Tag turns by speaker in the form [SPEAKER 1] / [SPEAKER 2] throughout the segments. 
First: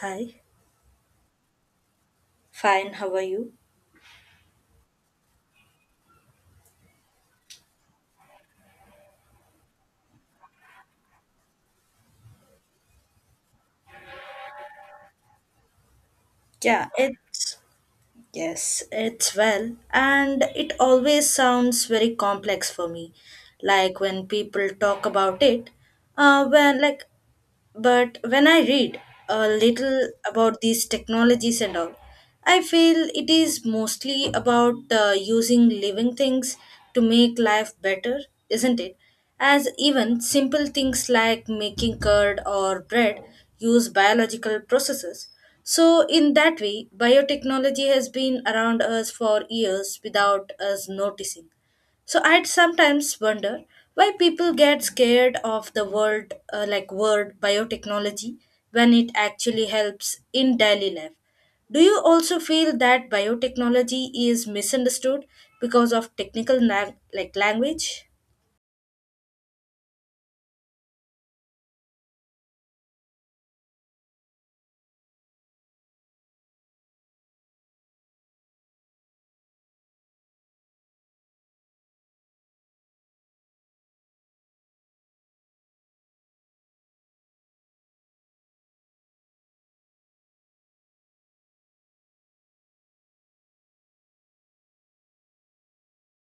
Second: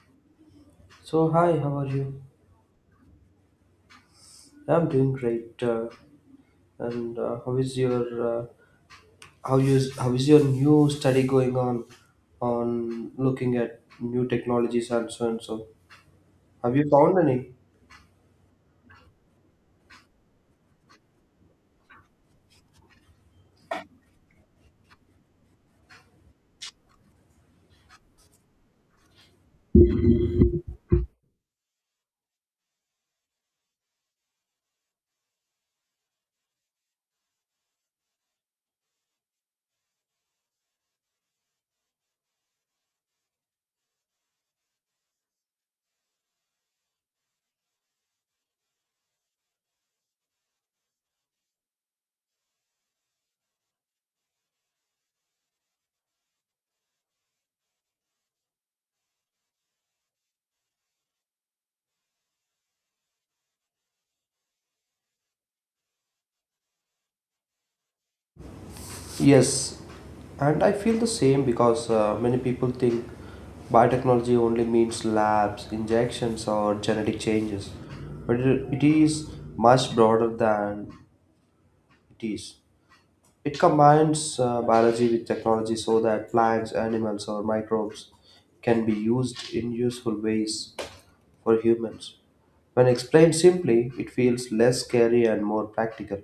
[SPEAKER 1] Hi.
[SPEAKER 2] So hi, how are you?
[SPEAKER 1] Fine, how are you?
[SPEAKER 2] I'm doing great. And uh, how is your new study going on looking at new technologies and so and so? Have
[SPEAKER 1] Yeah,
[SPEAKER 2] you found any?
[SPEAKER 1] it's yes, it's well, and it always sounds very complex for me. Like when people talk about it, when like But when I read a little about these technologies and all, I feel it is mostly about using living things to make life better, isn't it? As even simple things like making curd or bread use biological processes. So, in that way, biotechnology has been around us for years without us noticing. So I'd sometimes wonder why people get scared of the word biotechnology when it actually helps in daily life. Do you also feel that biotechnology is misunderstood because of technical lang- like language?
[SPEAKER 2] Yes, and I feel the same because many people think biotechnology only means labs, injections, or genetic changes, but it is much broader than it is. It combines biology with technology so that plants, animals, or microbes can be used in useful ways for humans. When explained simply, it feels less scary and more practical.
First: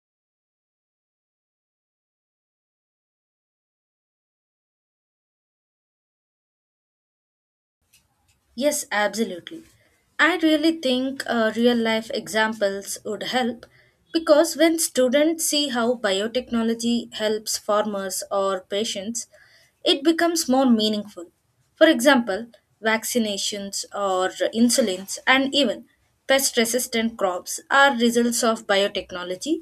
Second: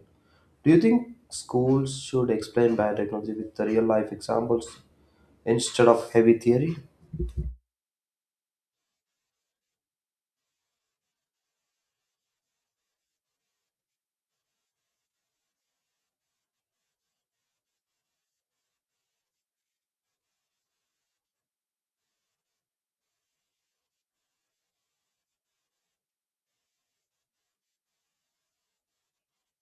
[SPEAKER 2] Do you think schools should explain biotechnology with the real life examples instead of heavy theory?
[SPEAKER 1] Yes, absolutely. I really think real life examples would help because when students see how biotechnology helps farmers or patients, it becomes more meaningful. For example, vaccinations or insulins and even pest resistant crops are results of biotechnology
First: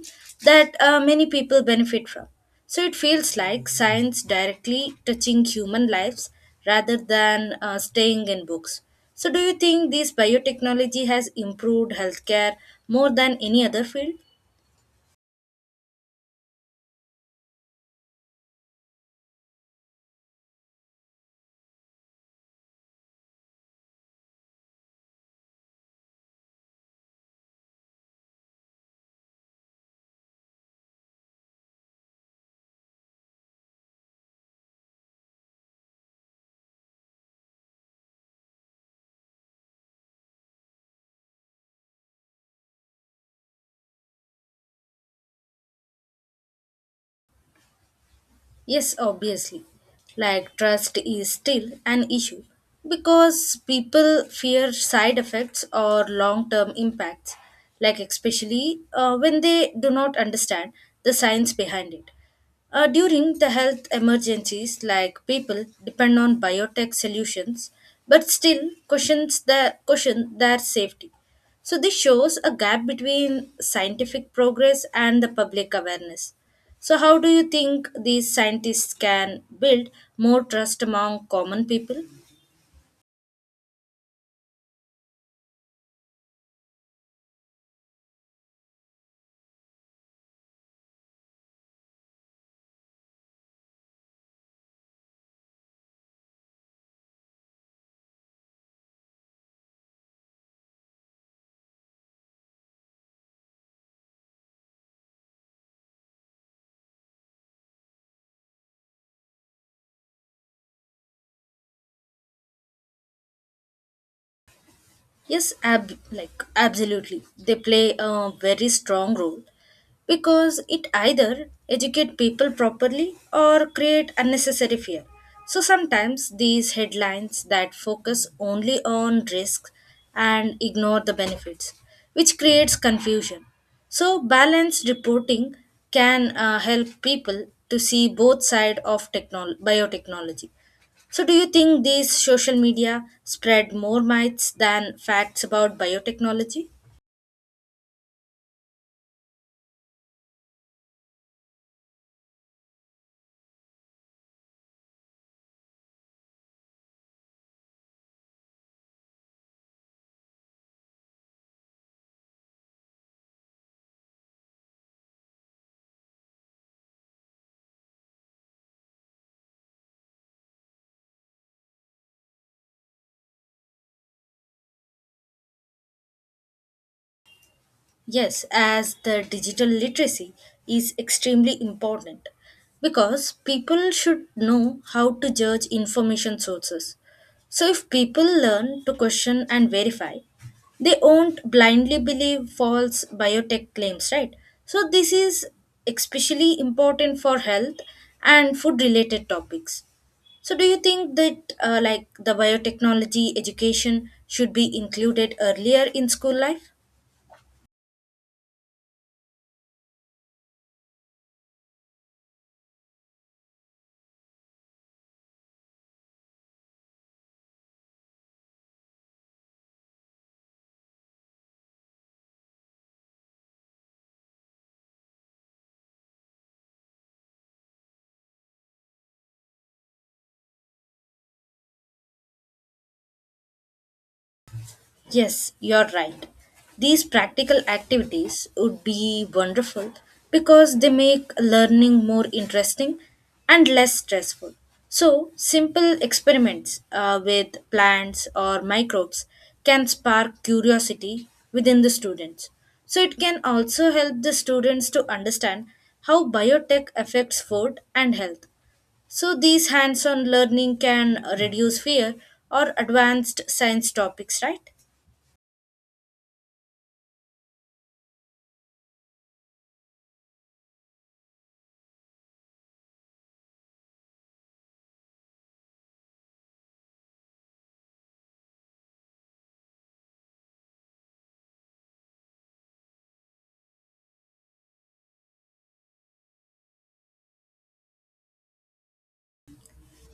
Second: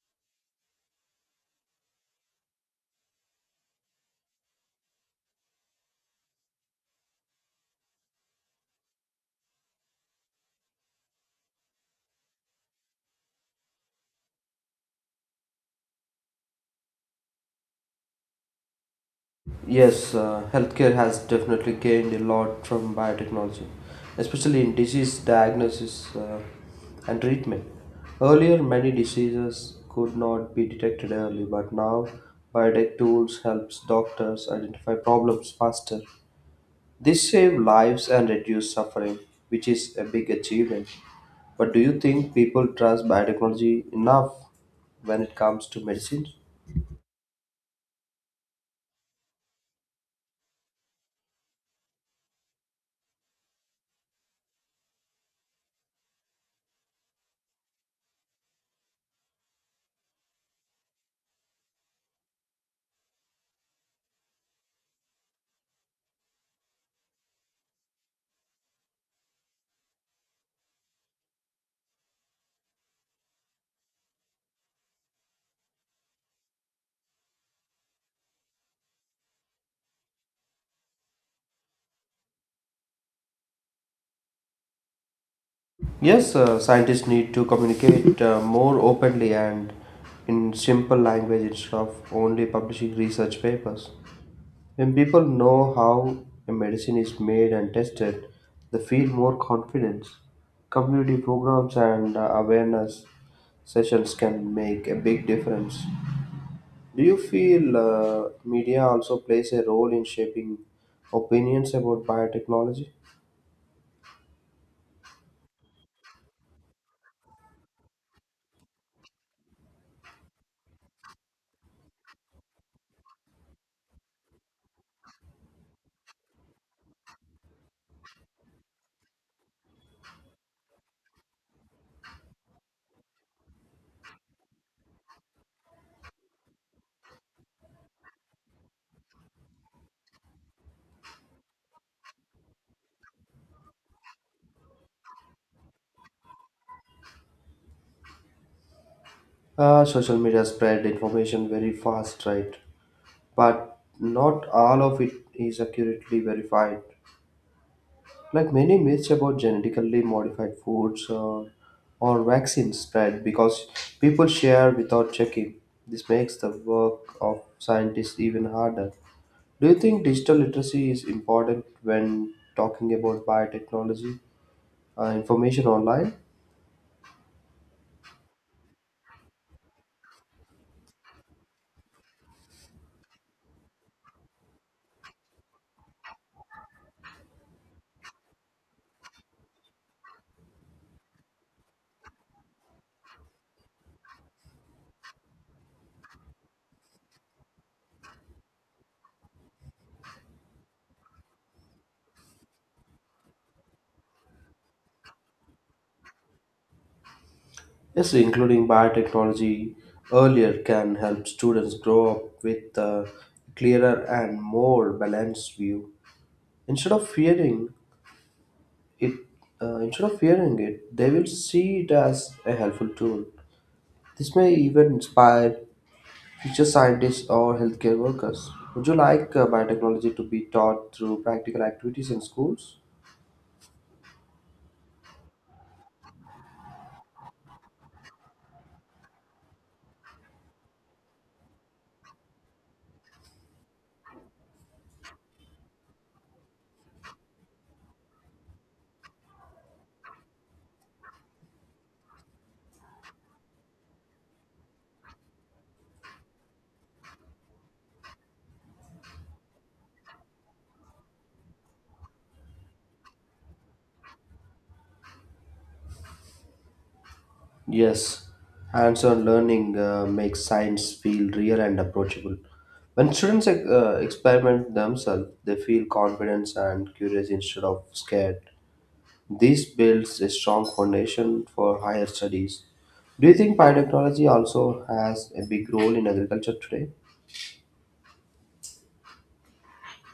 [SPEAKER 1] that many people benefit from. So it feels like science directly touching human lives rather than staying in books. So do you think this biotechnology has improved healthcare more than any other field?
[SPEAKER 2] Yes, healthcare has definitely gained a lot from biotechnology, especially in disease diagnosis and treatment. Earlier, many diseases could not be detected early, but now biotech tools helps doctors identify problems faster. This save lives and reduce suffering, which is a big achievement. But do you think people trust biotechnology enough when it comes to medicine?
[SPEAKER 1] Yes, obviously. Like trust is still an issue because people fear side effects or long-term impacts, like especially when they do not understand the science behind it. During the health emergencies, like people depend on biotech solutions, but still question their safety. So this shows a gap between scientific progress and the public awareness. So how do you think these scientists can build more trust among common people?
[SPEAKER 2] Yes, scientists need to communicate more openly and in simple language instead of only publishing research papers. When people know how a medicine is made and tested, they feel more confidence. Community programs and awareness sessions can make a big difference. Do you feel media also plays a role in shaping opinions about biotechnology?
[SPEAKER 1] Yes, absolutely. They play a very strong role because it either educate people properly or create unnecessary fear. So sometimes these headlines that focus only on risks and ignore the benefits, which creates confusion. So balanced reporting can help people to see both side of biotechnology. So, do you think these social media spread more myths than facts about biotechnology?
[SPEAKER 2] Social media spread information very fast, right? But not all of it is accurately verified. Like many myths about genetically modified foods or vaccines spread because people share without checking. This makes the work of scientists even harder. Do you think digital literacy is important when talking about biotechnology information online?
[SPEAKER 1] Yes, as the digital literacy is extremely important because people should know how to judge information sources. So, if people learn to question and verify, they won't blindly believe false biotech claims, right? So, this is especially important for health and food related topics. So, do you think that the biotechnology education should be included earlier in school life?
[SPEAKER 2] Yes, including biotechnology earlier can help students grow up with a clearer and more balanced view, instead of fearing it instead of fearing it. They will see it as a helpful tool. This may even inspire future scientists or healthcare workers. Would you like biotechnology to be taught through practical activities in schools?
[SPEAKER 1] Yes, you're right. These practical activities would be wonderful because they make learning more interesting and less stressful. So, simple experiments with plants or microbes can spark curiosity within the students. So, it can also help the students to understand how biotech affects food and health. So, these hands on learning can reduce fear or advanced science topics, right?
[SPEAKER 2] Yes, hands-on learning makes science feel real and approachable. When students experiment themselves, they feel confidence and curious instead of scared. This builds a strong foundation for higher studies. Do you think biotechnology also has a big role in agriculture today?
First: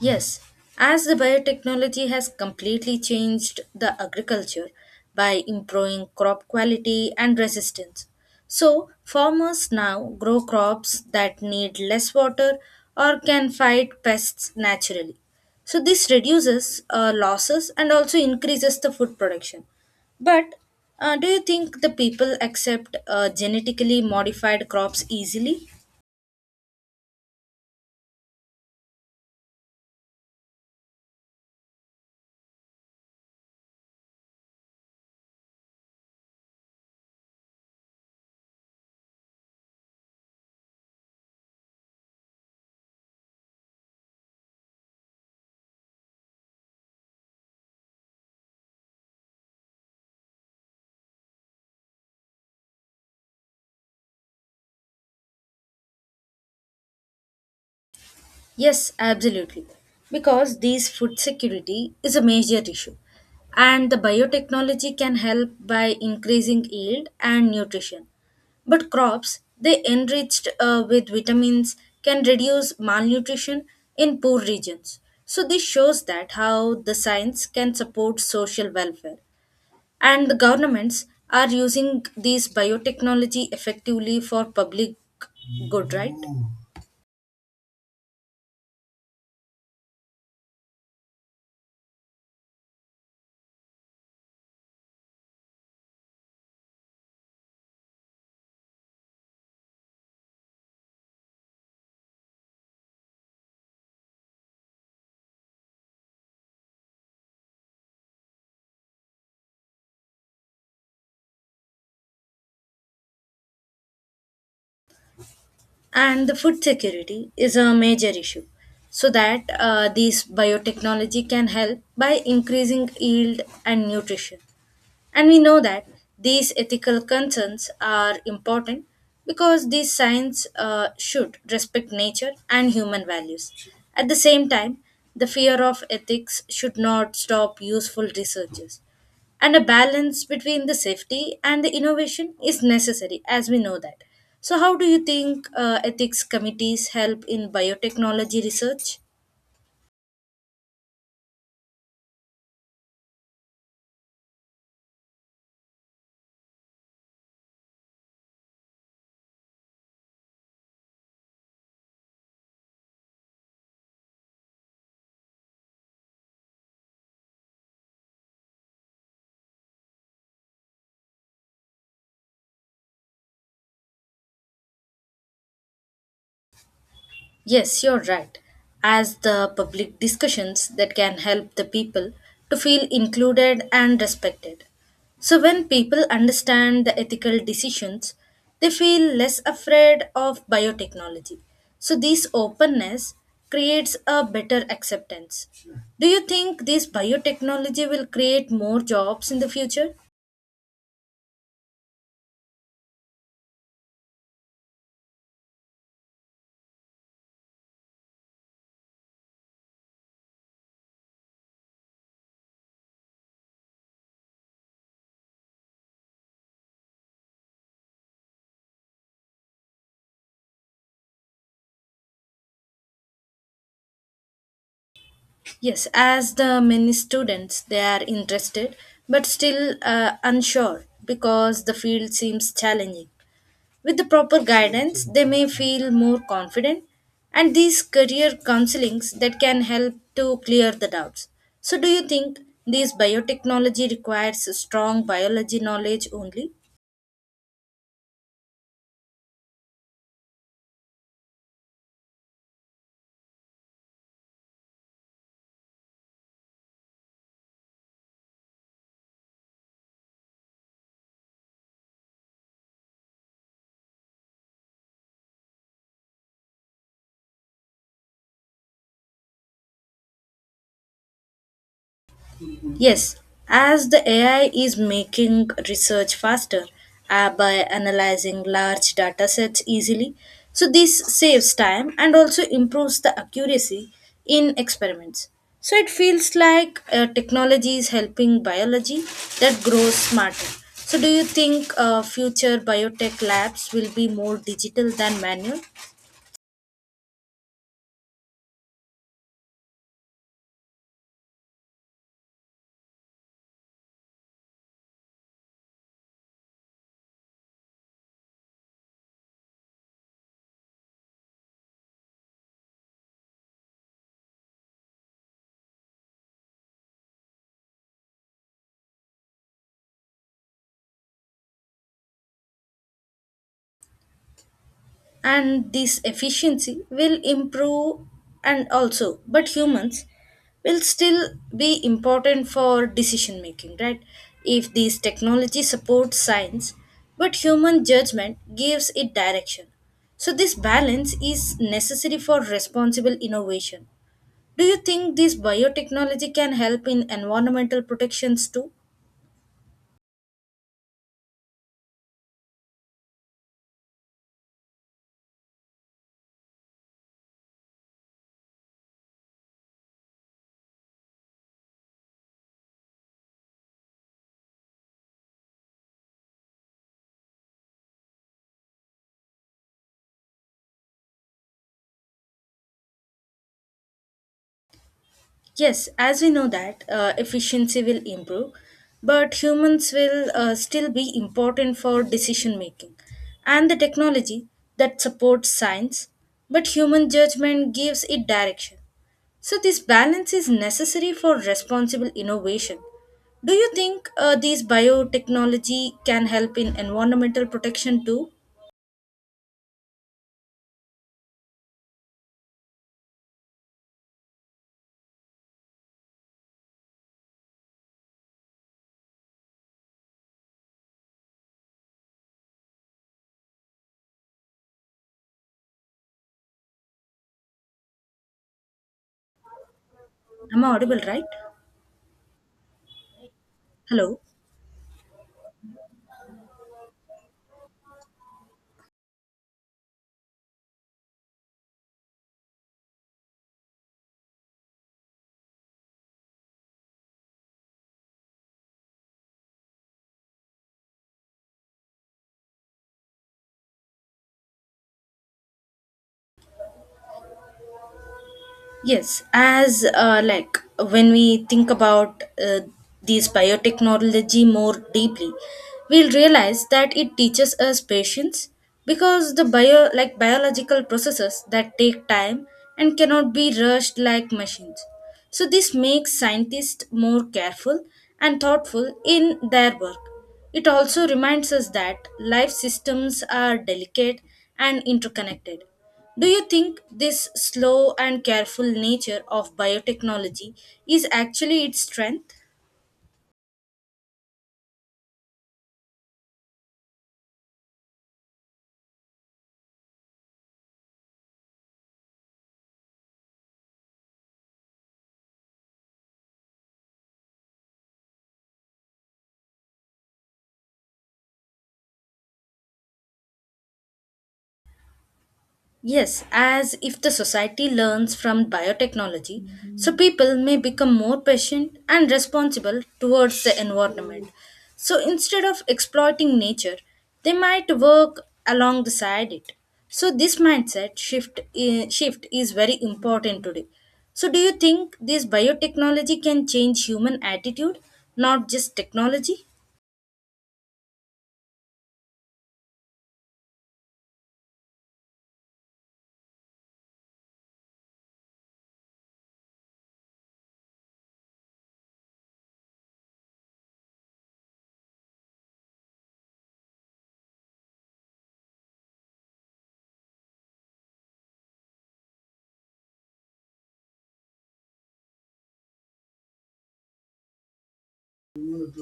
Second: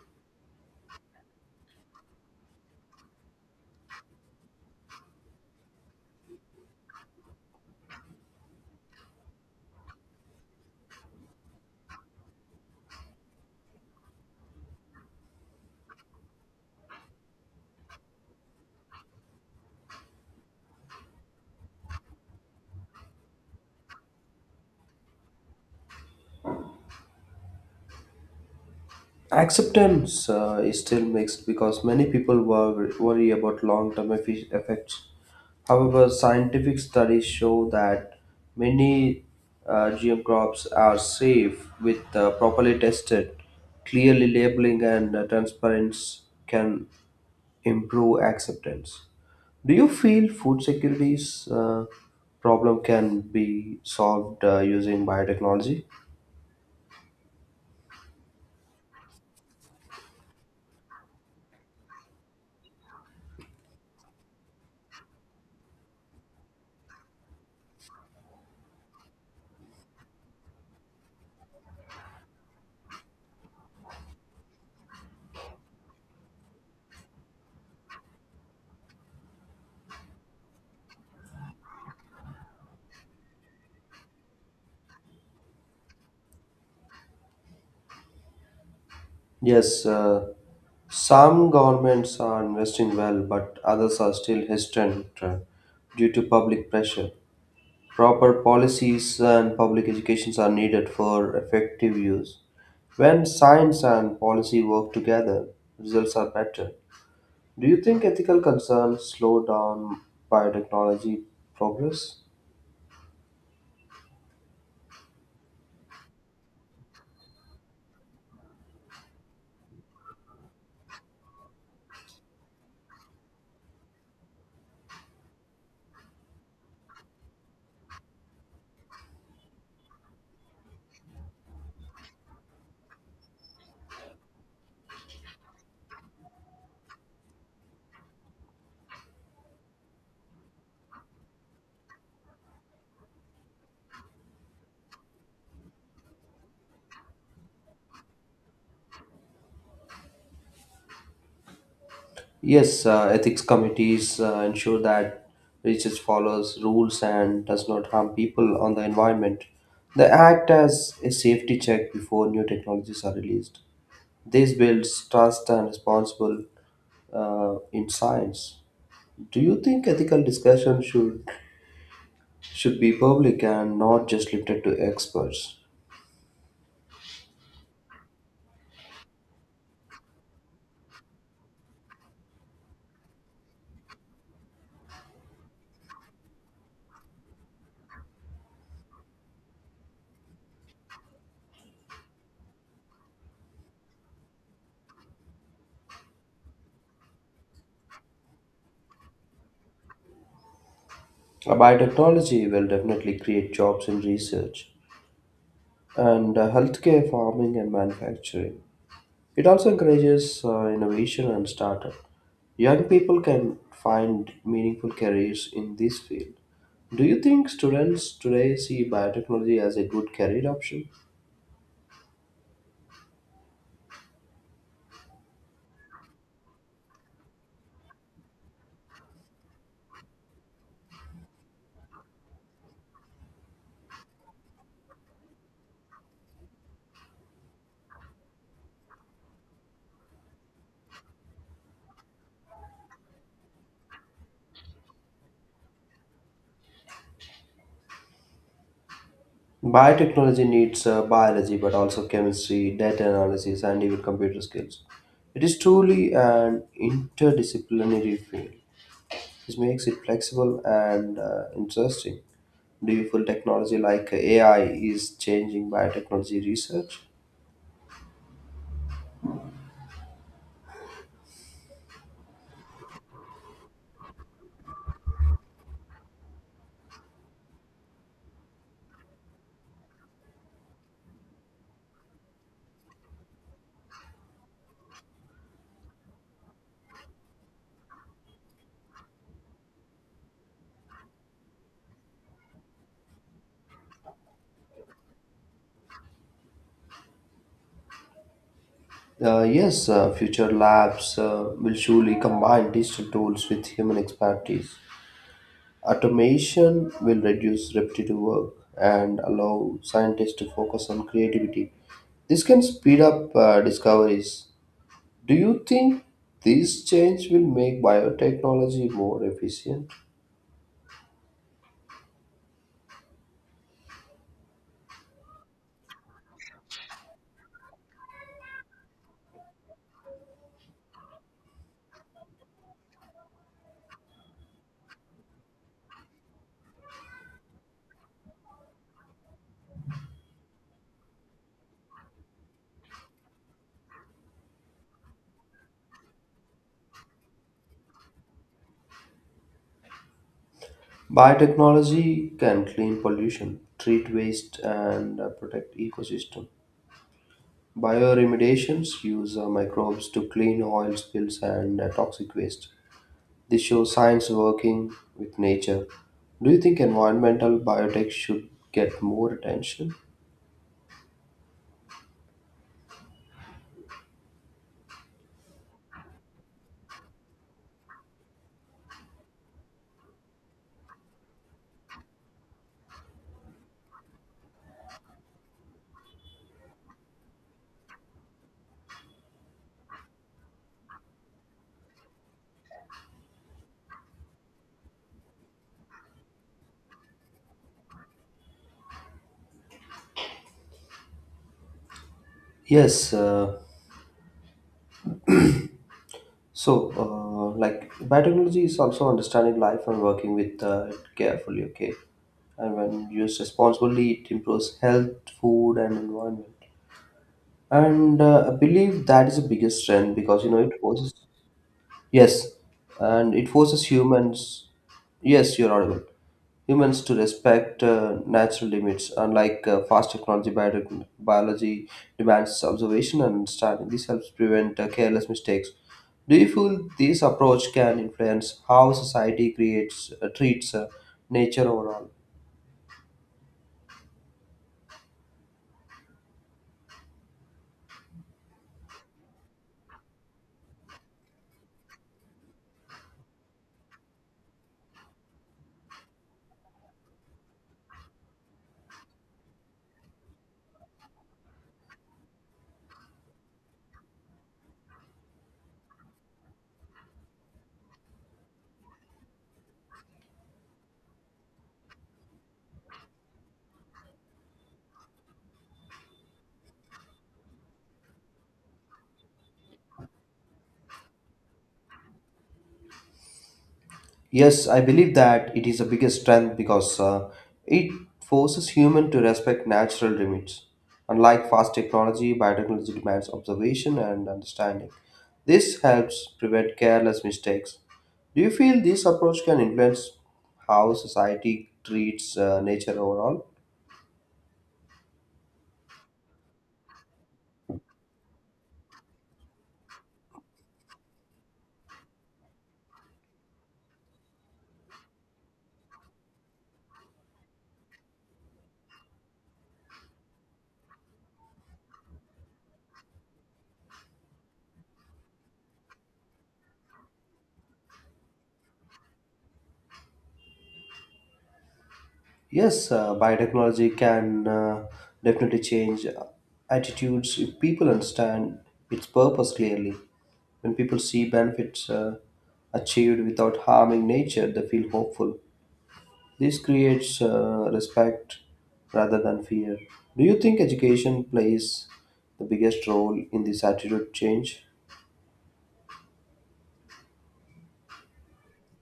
[SPEAKER 1] Yes, as the biotechnology has completely changed the agriculture by improving crop quality and resistance. So, farmers now grow crops that need less water or can fight pests naturally. So, this reduces losses and also increases the food production. But do you think the people accept genetically modified crops easily?
[SPEAKER 2] Acceptance is still mixed because many people worry about long term effects. However, scientific studies show that many GM crops are safe with properly tested, clearly labeling, and transparency can improve acceptance. Do you feel food security's problem can be solved using biotechnology?
[SPEAKER 1] Yes, absolutely. Because these food security is a major issue. And the biotechnology can help by increasing yield and nutrition. But crops, they enriched with vitamins, can reduce malnutrition in poor regions. So this shows that how the science can support social welfare. And the governments are using these biotechnology effectively for public good, right?
[SPEAKER 2] Yes, some governments are investing well, but others are still hesitant due to public pressure. Proper policies and public educations are needed for effective use. When science and policy work together, results are better. Do you think ethical concerns slow down biotechnology progress?
[SPEAKER 1] And the food security is a major issue. So that these biotechnology can help by increasing yield and nutrition. And we know that these ethical concerns are important because these science should respect nature and human values. At the same time, the fear of ethics should not stop useful researches and a balance between the safety and the innovation is necessary as we know that. So how do you think ethics committees help in biotechnology research?
[SPEAKER 2] Yes, ethics committees ensure that research follows rules and does not harm people on the environment. They act as a safety check before new technologies are released. This builds trust and responsible in science. Do you think ethical discussion should be public and not just limited to experts?
[SPEAKER 1] Yes, you're right. As the public discussions that can help the people to feel included and respected. So, when people understand the ethical decisions, they feel less afraid of biotechnology. So, this openness creates a better acceptance. Do you think this biotechnology will create more jobs in the future?
[SPEAKER 2] Biotechnology will definitely create jobs in research and healthcare, farming, and manufacturing. It also encourages innovation and startup. Young people can find meaningful careers in this field. Do you think students today see biotechnology as a good career option?
[SPEAKER 1] Yes, as the many students, they are interested but still unsure because the field seems challenging. With the proper guidance, they may feel more confident and these career counselings that can help to clear the doubts. So do you think these biotechnology requires a strong biology knowledge only?
[SPEAKER 2] Biotechnology needs biology, but also chemistry, data analysis, and even computer skills. It is truly an interdisciplinary field, which makes it flexible and interesting. Do you feel technology like AI is changing biotechnology research?
[SPEAKER 1] Yes, as the AI is making research faster by analyzing large data sets easily, so this saves time and also improves the accuracy in experiments. So it feels like technology is helping biology that grows smarter. So do you think future biotech labs will be more digital than manual?
[SPEAKER 2] Yes, future labs will surely combine digital tools with human expertise. Automation will reduce repetitive work and allow scientists to focus on creativity. This can speed up discoveries. Do you think this change will make biotechnology more efficient?
[SPEAKER 1] And this efficiency will improve and also but humans will still be important for decision making, right? If this technology supports science but human judgment gives it direction, so this balance is necessary for responsible innovation. Do you think this biotechnology can help in environmental protections too?
[SPEAKER 2] Biotechnology can clean pollution, treat waste, and protect ecosystem. Bioremediations use microbes to clean oil spills and toxic waste. This shows science working with nature. Do you think environmental biotech should get more attention?
[SPEAKER 1] Yes, as we know that efficiency will improve, but humans will still be important for decision making. And the technology that supports science, but human judgment gives it direction. So, this balance is necessary for responsible innovation. Do you think these biotechnology can help in environmental protection too?
[SPEAKER 2] Yes. Like, biotechnology is also understanding life and working with it carefully. Okay, and when used responsibly, it improves health, food, and environment. And I believe that is the biggest strength, because you know
[SPEAKER 1] Am I
[SPEAKER 2] it
[SPEAKER 1] audible,
[SPEAKER 2] forces.
[SPEAKER 1] right?
[SPEAKER 2] Yes, and it forces
[SPEAKER 1] Hello?
[SPEAKER 2] humans. Yes, you're audible. Humans to respect natural limits, unlike fast technology. Biology demands observation and understanding. This helps prevent careless mistakes. Do you feel this approach can influence how society creates treats nature overall?
[SPEAKER 1] Yes, as when we think about these biotechnology more deeply, we'll realize that it teaches us patience because the biological processes that take time and cannot be rushed like machines. So this makes scientists more careful and thoughtful in their work. It also reminds us that life systems are delicate and interconnected. Do you think this slow and careful nature of biotechnology is actually its strength?
[SPEAKER 2] Yes, I believe that it is the biggest strength because it forces human to respect natural limits. Unlike fast technology, biotechnology demands observation and understanding. This helps prevent careless mistakes. Do you feel this approach can influence how society treats nature overall?
[SPEAKER 1] Yes, as if the society learns from biotechnology, so people may become more patient and responsible towards the environment. So instead of exploiting nature, they might work along the side it. So this mindset shift is very important today. So do you think this biotechnology can change human attitude, not just technology?
[SPEAKER 2] Yes, biotechnology can definitely change attitudes if people understand its purpose clearly. When people see benefits achieved without harming nature, they feel hopeful. This creates respect rather than fear. Do you think education plays the biggest role in this attitude change?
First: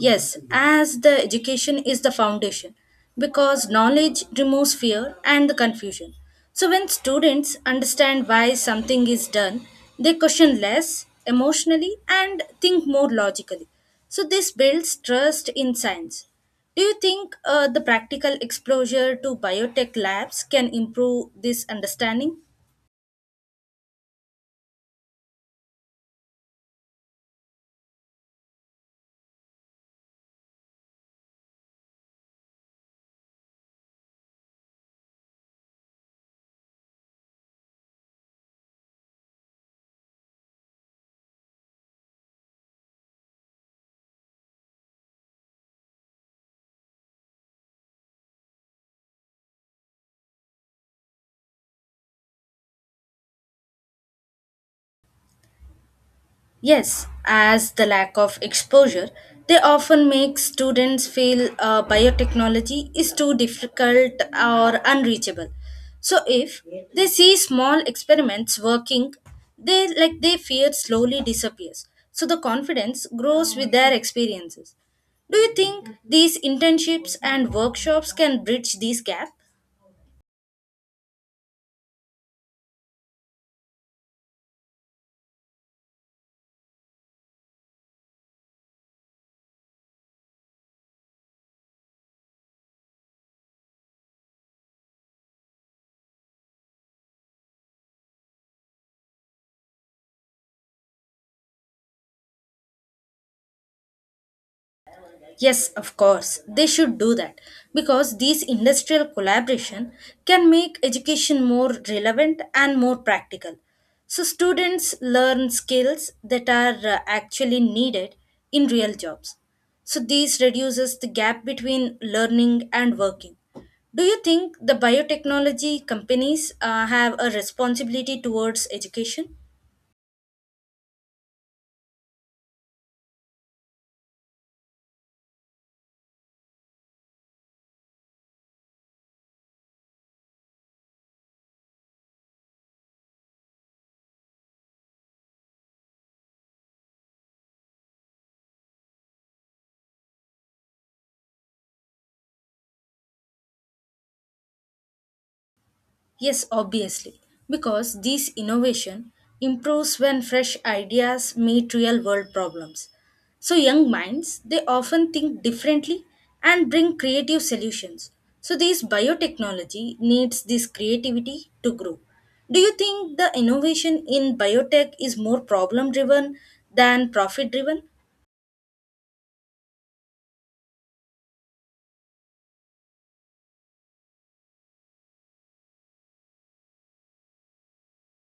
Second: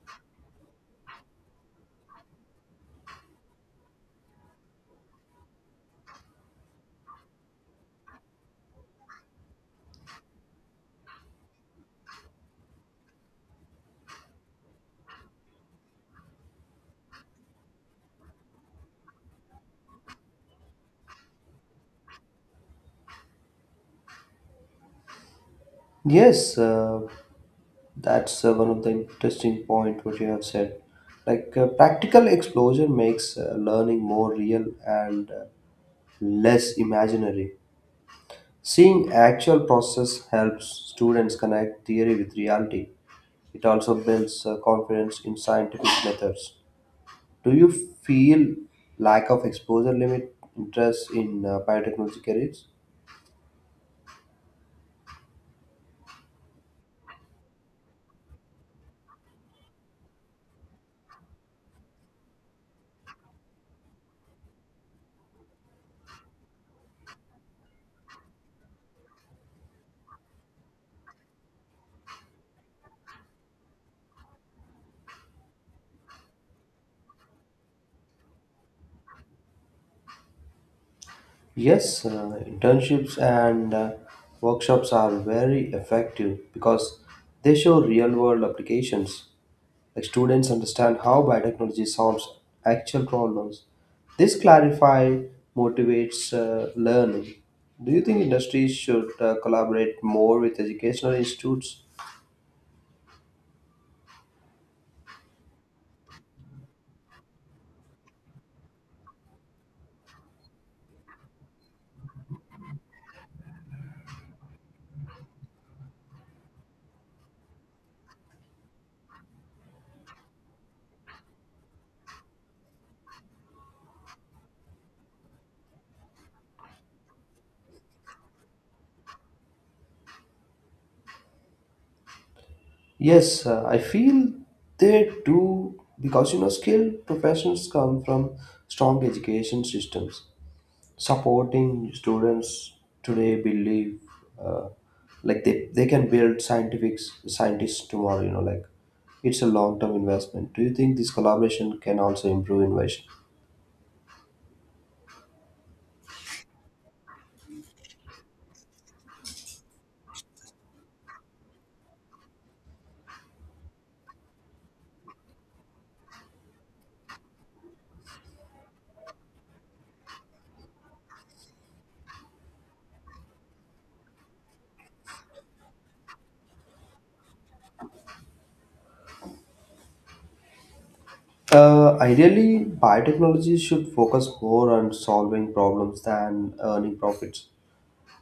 [SPEAKER 1] Yes, as the education is the foundation because knowledge removes fear and the confusion. So when students understand why something is done, they question less emotionally and think more logically. So this builds trust in science. Do you think the practical exposure to biotech labs can improve this understanding?
[SPEAKER 2] Yes, that's one of the interesting point what you have said. Like practical exposure makes learning more real and less imaginary. Seeing actual process helps students connect theory with reality. It also builds confidence in scientific methods. Do you feel lack of exposure limit interest in biotechnology careers?
[SPEAKER 1] Yes, as the lack of exposure, they often make students feel biotechnology is too difficult or unreachable. So if they see small experiments working, they like their fear slowly disappears. So the confidence grows with their experiences. Do you think these internships and workshops can bridge these gaps?
[SPEAKER 2] Yes, internships and workshops are very effective because they show real world applications. Like students understand how biotechnology solves actual problems. This clarify motivates learning. Do you think industries should collaborate more with educational institutes?
[SPEAKER 1] Yes, of course, they should do that because these industrial collaboration can make education more relevant and more practical. So students learn skills that are actually needed in real jobs. So this reduces the gap between learning and working. Do you think the biotechnology companies have a responsibility towards education?
[SPEAKER 2] Yes, I feel they do, because you know skilled professions come from strong education systems. Supporting students today, believe uh, like they can build scientific scientists tomorrow, you know, like it's a long-term investment. Do you think this collaboration can also improve innovation?
[SPEAKER 1] Yes, obviously, because these innovation improves when fresh ideas meet real world problems. So young minds, they often think differently and bring creative solutions. So this biotechnology needs this creativity to grow. Do you think the innovation in biotech is more problem driven than profit driven?
[SPEAKER 2] Ideally biotechnology should focus more on solving problems than earning profits.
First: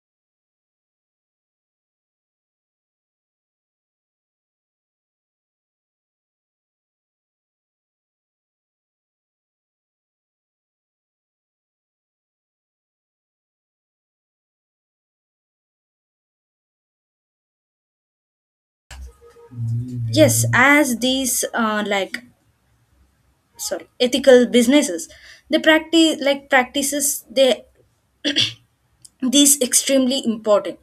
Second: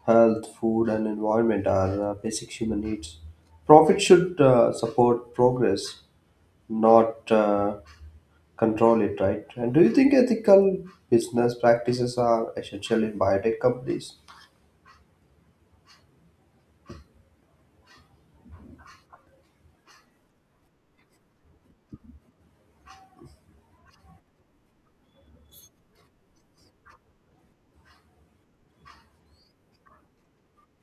[SPEAKER 2] Health food and environment are basic human needs. Profit should support progress, not control it, right? And do you think ethical business practices are essential in biotech companies?
[SPEAKER 1] Yes, as these like sorry ethical businesses, they practices they these extremely important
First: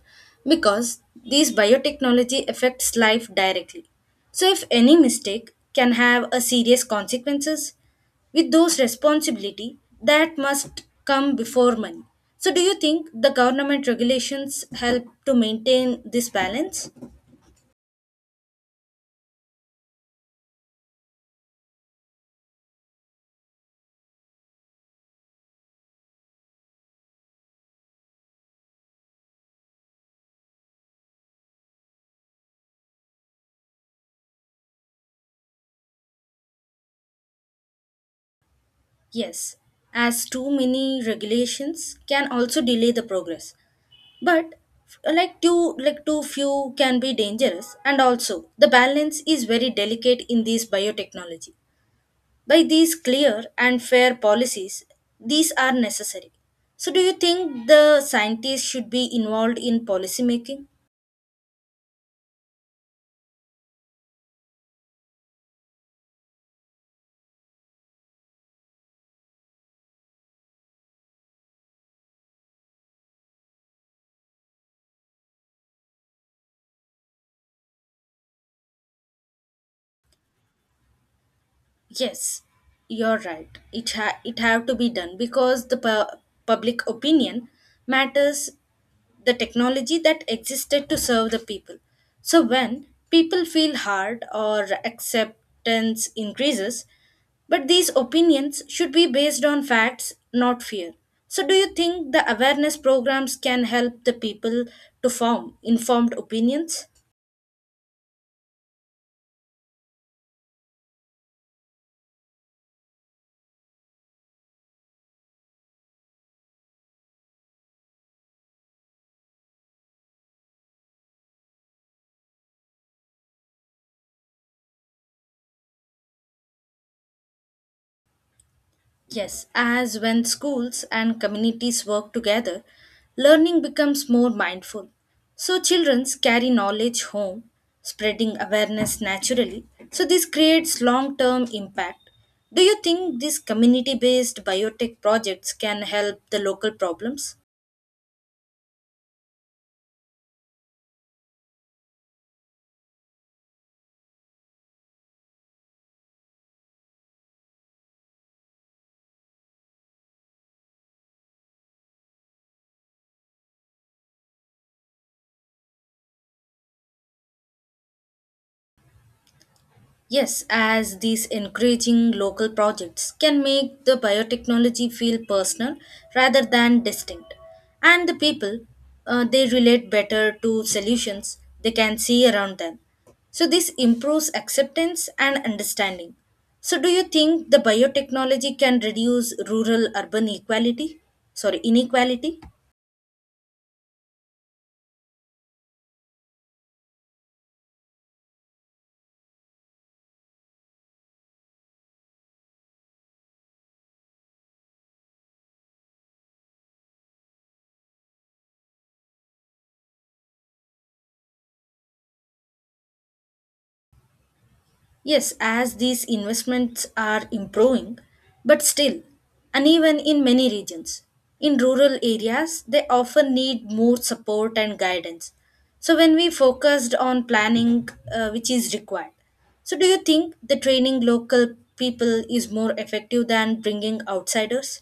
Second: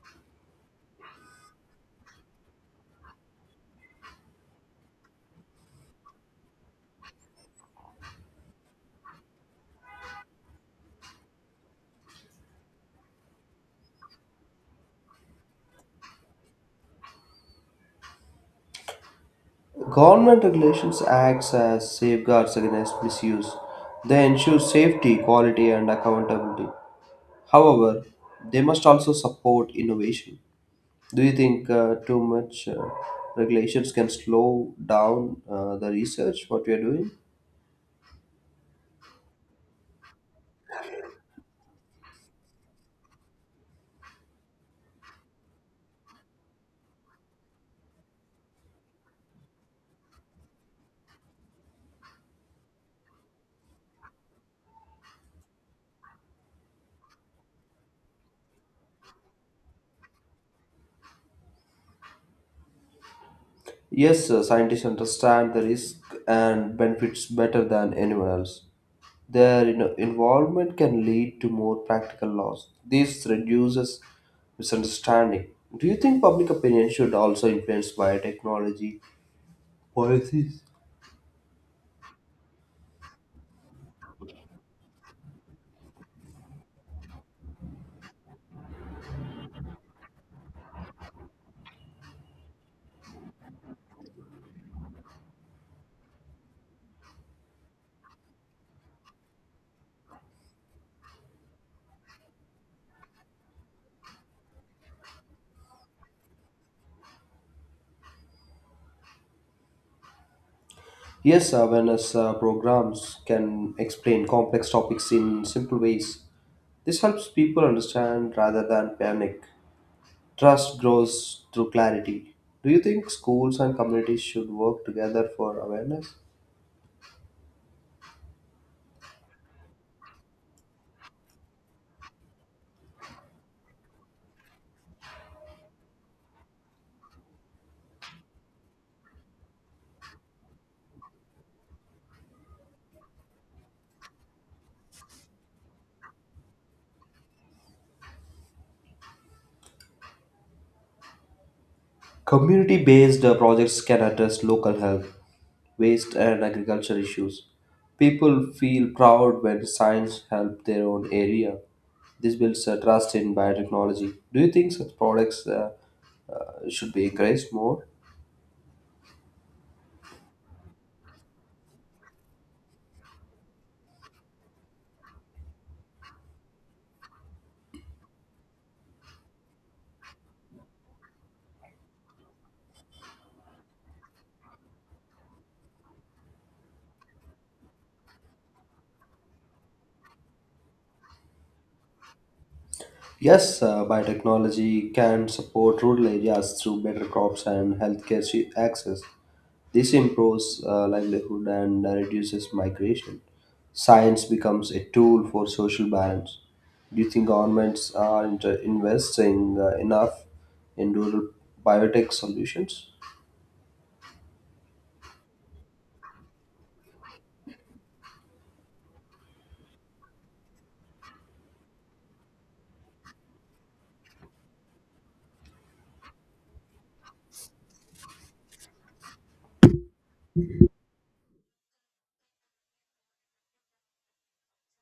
[SPEAKER 1] because these biotechnology affects life directly. So if any mistake can have a serious consequences with those responsibility that must come before money. So do you think the government regulations help to maintain this balance?
[SPEAKER 2] Government regulations acts as safeguards against misuse. They ensure safety, quality, and accountability. However, they must also support innovation. Do you think too much regulations can slow down the research? What we are doing?
[SPEAKER 1] Yes, as too many regulations can also delay the progress, but too few can be dangerous and also the balance is very delicate in this biotechnology. By these clear and fair policies, these are necessary. So do you think the scientists should be involved in policy making?
[SPEAKER 2] Yes, sir, scientists understand the risk and benefits better than anyone else. Their, you know, involvement can lead to more practical laws. This reduces misunderstanding. Do you think public opinion should also influence biotechnology policies?
[SPEAKER 1] Yes, you're right, it have to be done because the public opinion matters. The technology that existed to serve the people. So when people feel hard or acceptance increases, but these opinions should be based on facts, not fear. So do you think the awareness programs can help the people to form informed opinions?
[SPEAKER 2] Yes, awareness programs can explain complex topics in simple ways. This helps people understand rather than panic. Trust grows through clarity. Do you think schools and communities should work together for awareness?
[SPEAKER 1] Yes, as when schools and communities work together, learning becomes more mindful. So children carry knowledge home, spreading awareness naturally. So this creates long-term impact. Do you think these community-based biotech projects can help the local problems?
[SPEAKER 2] Community based projects can address local health, waste, and agriculture issues. People feel proud when science helps their own area. This builds a trust in biotechnology. Do you think such products should be encouraged more?
[SPEAKER 1] Yes, as these encouraging local projects can make the biotechnology feel personal rather than distinct. And the people, they relate better to solutions they can see around them. So, this improves acceptance and understanding. So, do you think the biotechnology can reduce rural urban equality? Sorry, inequality?
[SPEAKER 2] Yes, biotechnology can support rural areas through better crops and healthcare access. This improves livelihood and reduces migration. Science becomes a tool for social balance. Do you think governments are investing enough in rural biotech solutions?
[SPEAKER 1] Yes, as these investments are improving, but still uneven in many regions. In rural areas, they often need more support and guidance. So, when we focused on planning, which is required, so do you think the training local people is more effective than bringing outsiders?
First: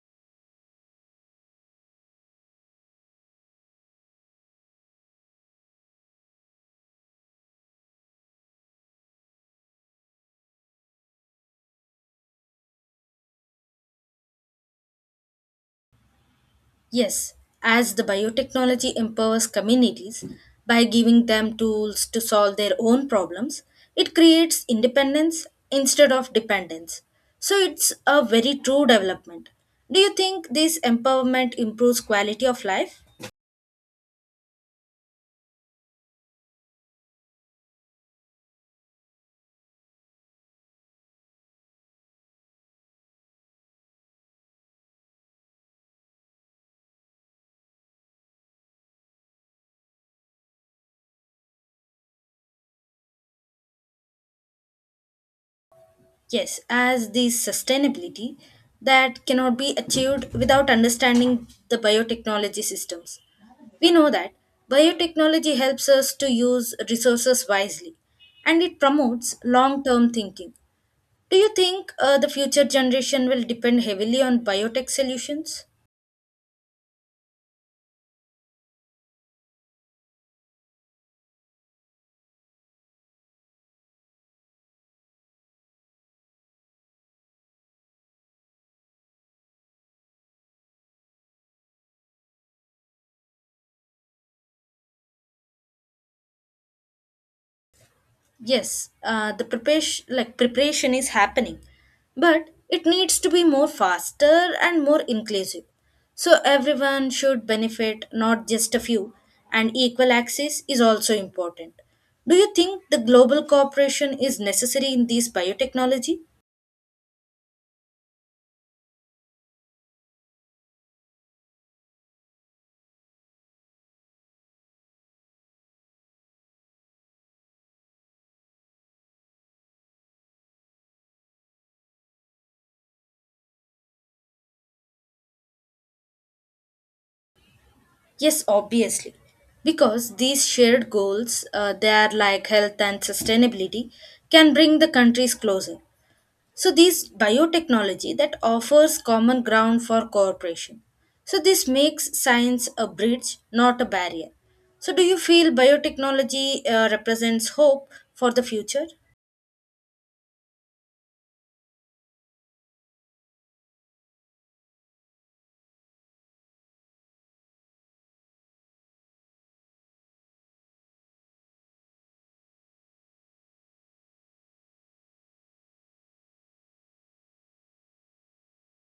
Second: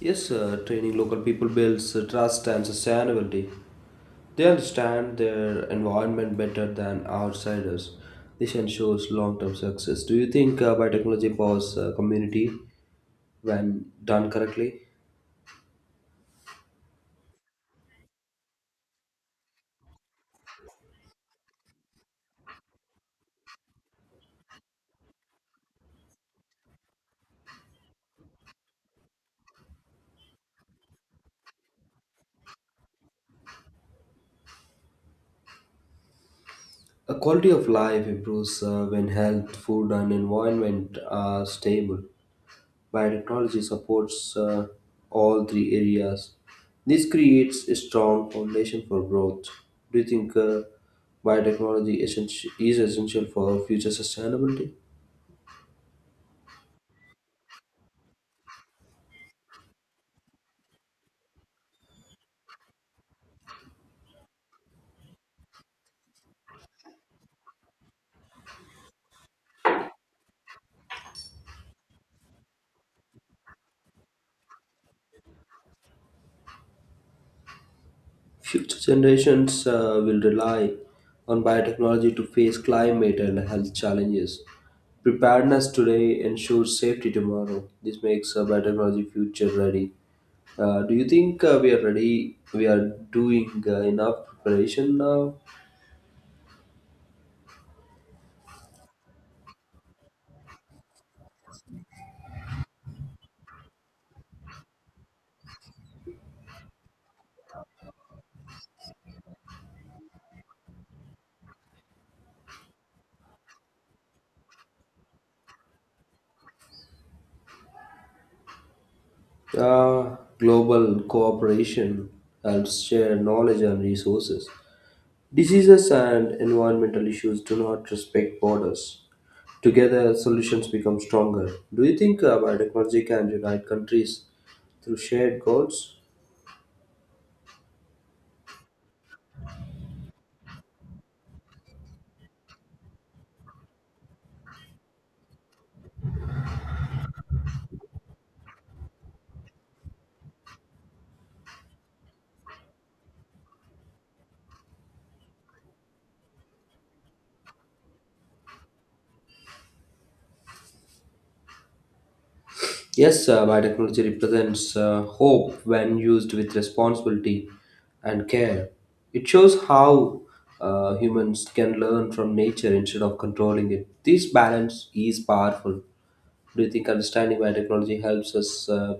[SPEAKER 2] Yes, training local people builds trust and sustainability. They understand their environment better than outsiders. This ensures long term success. Do you think biotechnology powers community when done correctly?
[SPEAKER 1] Yes, as the biotechnology empowers communities by giving them tools to solve their own problems, it creates independence instead of dependence. So it's a very true development. Do you think this empowerment improves quality of life?
[SPEAKER 2] A quality of life improves when health, food, and environment are stable. Biotechnology supports all three areas. This creates a strong foundation for growth. Do you think biotechnology is essential for future sustainability?
[SPEAKER 1] Yes, as the sustainability that cannot be achieved without understanding the biotechnology systems. We know that biotechnology helps us to use resources wisely and it promotes long term thinking. Do you think the future generation will depend heavily on biotech solutions?
[SPEAKER 2] Future generations will rely on biotechnology to face climate and health challenges. Preparedness today ensures safety tomorrow. This makes biotechnology future ready. Do you think we are ready? We are doing enough preparation now.
[SPEAKER 1] Yes, the preparation, like preparation is happening, but it needs to be more faster and more inclusive. So everyone should benefit, not just a few, and equal access is also important. Do you think the global cooperation is necessary in this biotechnology?
[SPEAKER 2] Global cooperation helps share knowledge and resources. Diseases and environmental issues do not respect borders. Together, solutions become stronger. Do you think biotechnology can unite countries through shared goals?
[SPEAKER 1] Yes, obviously. Because these shared goals, they are like health and sustainability, can bring the countries closer. So, these biotechnology that offers common ground for cooperation. So, this makes science a bridge, not a barrier. So, do you feel biotechnology represents hope for the future?
[SPEAKER 2] Yes, biotechnology represents hope when used with responsibility and care. It shows how humans can learn from nature instead of controlling it. This balance is powerful. Do you think understanding biotechnology helps us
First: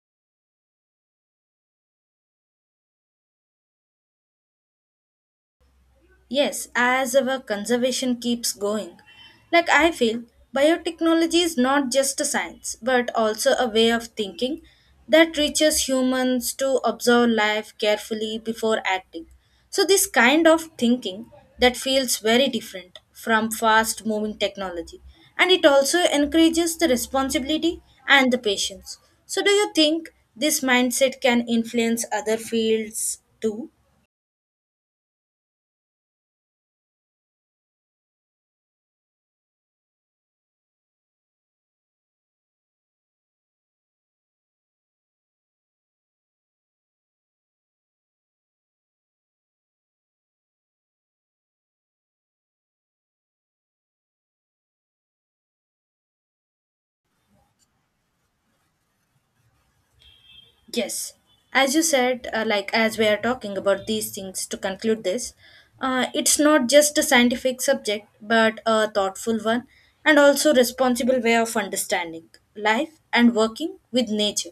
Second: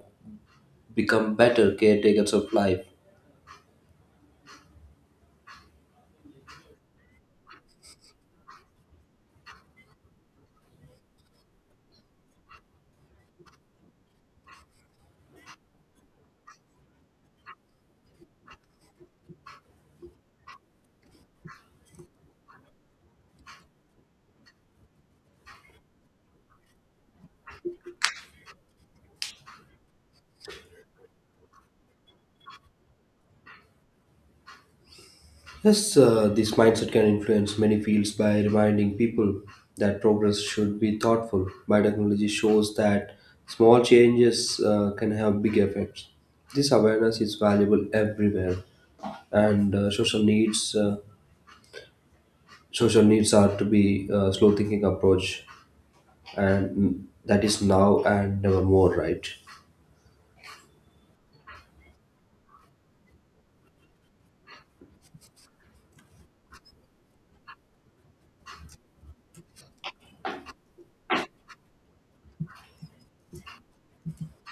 [SPEAKER 2] become better caretakers of life?
[SPEAKER 1] Yes, as our conservation keeps going. Like I feel, biotechnology is not just a science, but also a way of thinking that reaches humans to observe life carefully before acting. So, this kind of thinking that feels very different from fast moving technology and it also encourages the responsibility and the patience. So, do you think this mindset can influence other fields too?
[SPEAKER 2] Yes, this mindset can influence many fields by reminding people that progress should be thoughtful. Biotechnology shows that small changes can have big effects. This awareness is valuable everywhere, and social needs are to be slow thinking approach, and that is now and never more, right?
[SPEAKER 1] Yes, as you said, as we are talking about these things to conclude this, it's not just a scientific subject, but a thoughtful one and also responsible way of understanding life and working with nature.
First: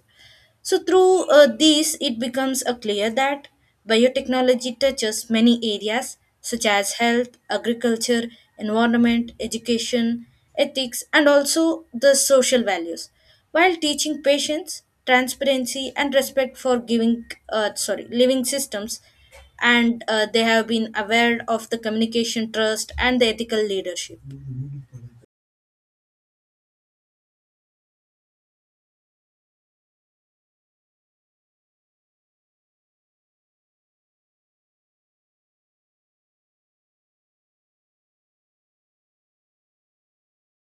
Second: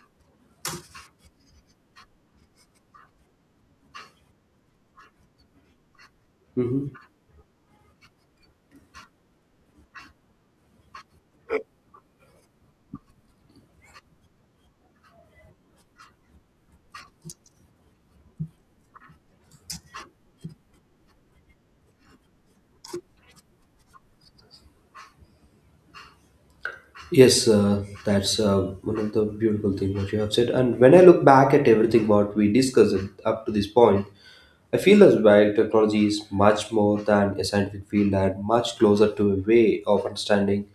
[SPEAKER 1] So, through these, it becomes clear that biotechnology touches many areas such
[SPEAKER 2] Hmm.
[SPEAKER 1] as health, agriculture, environment, education, ethics, and also the social values while teaching patience, transparency, and respect for giving sorry living systems. And they have been aware of the communication trust and the ethical leadership.
[SPEAKER 2] Yes, that's one of the beautiful things what you have said. And when I look back at everything what we discussed up to this point, I feel as well technology is much more than a scientific field and much closer to a way of understanding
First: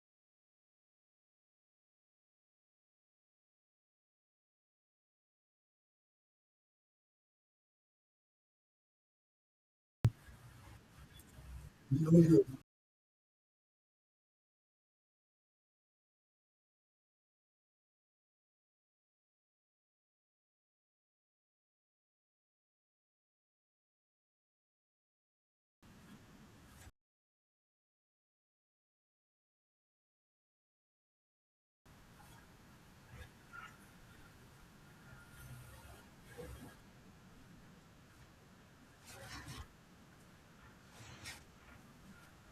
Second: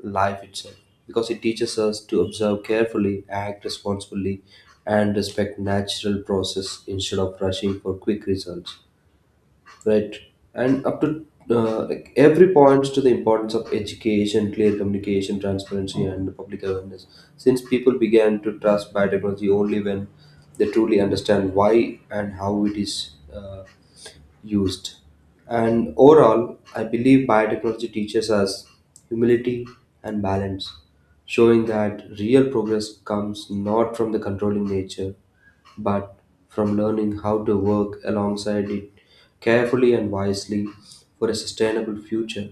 [SPEAKER 2] life itself, because it teaches us to observe carefully, act responsibly, and respect natural process instead of rushing for quick results. Right, and up to like every points to the importance of education, clear communication, transparency, and public awareness. Since people began to trust biotechnology only when they truly understand why and how it is. Used. And overall, I believe biotechnology teaches us humility and balance, showing that real progress comes not from the controlling nature, but from learning how to work alongside it carefully and wisely for a sustainable future.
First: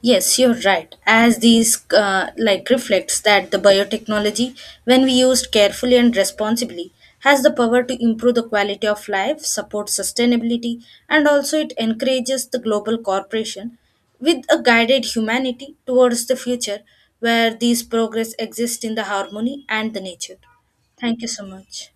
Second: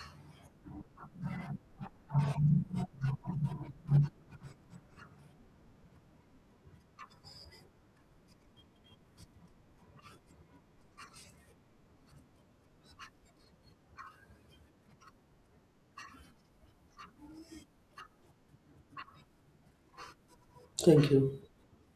[SPEAKER 1] Yes, you're right. As these reflects that the biotechnology, when we used carefully and responsibly, has the power to improve the quality of life, support sustainability, and also it encourages the global corporation with a guided humanity towards the future where these progress exist in the harmony and the nature.
[SPEAKER 2] Thank
[SPEAKER 1] Thank you so
[SPEAKER 2] you.
[SPEAKER 1] much.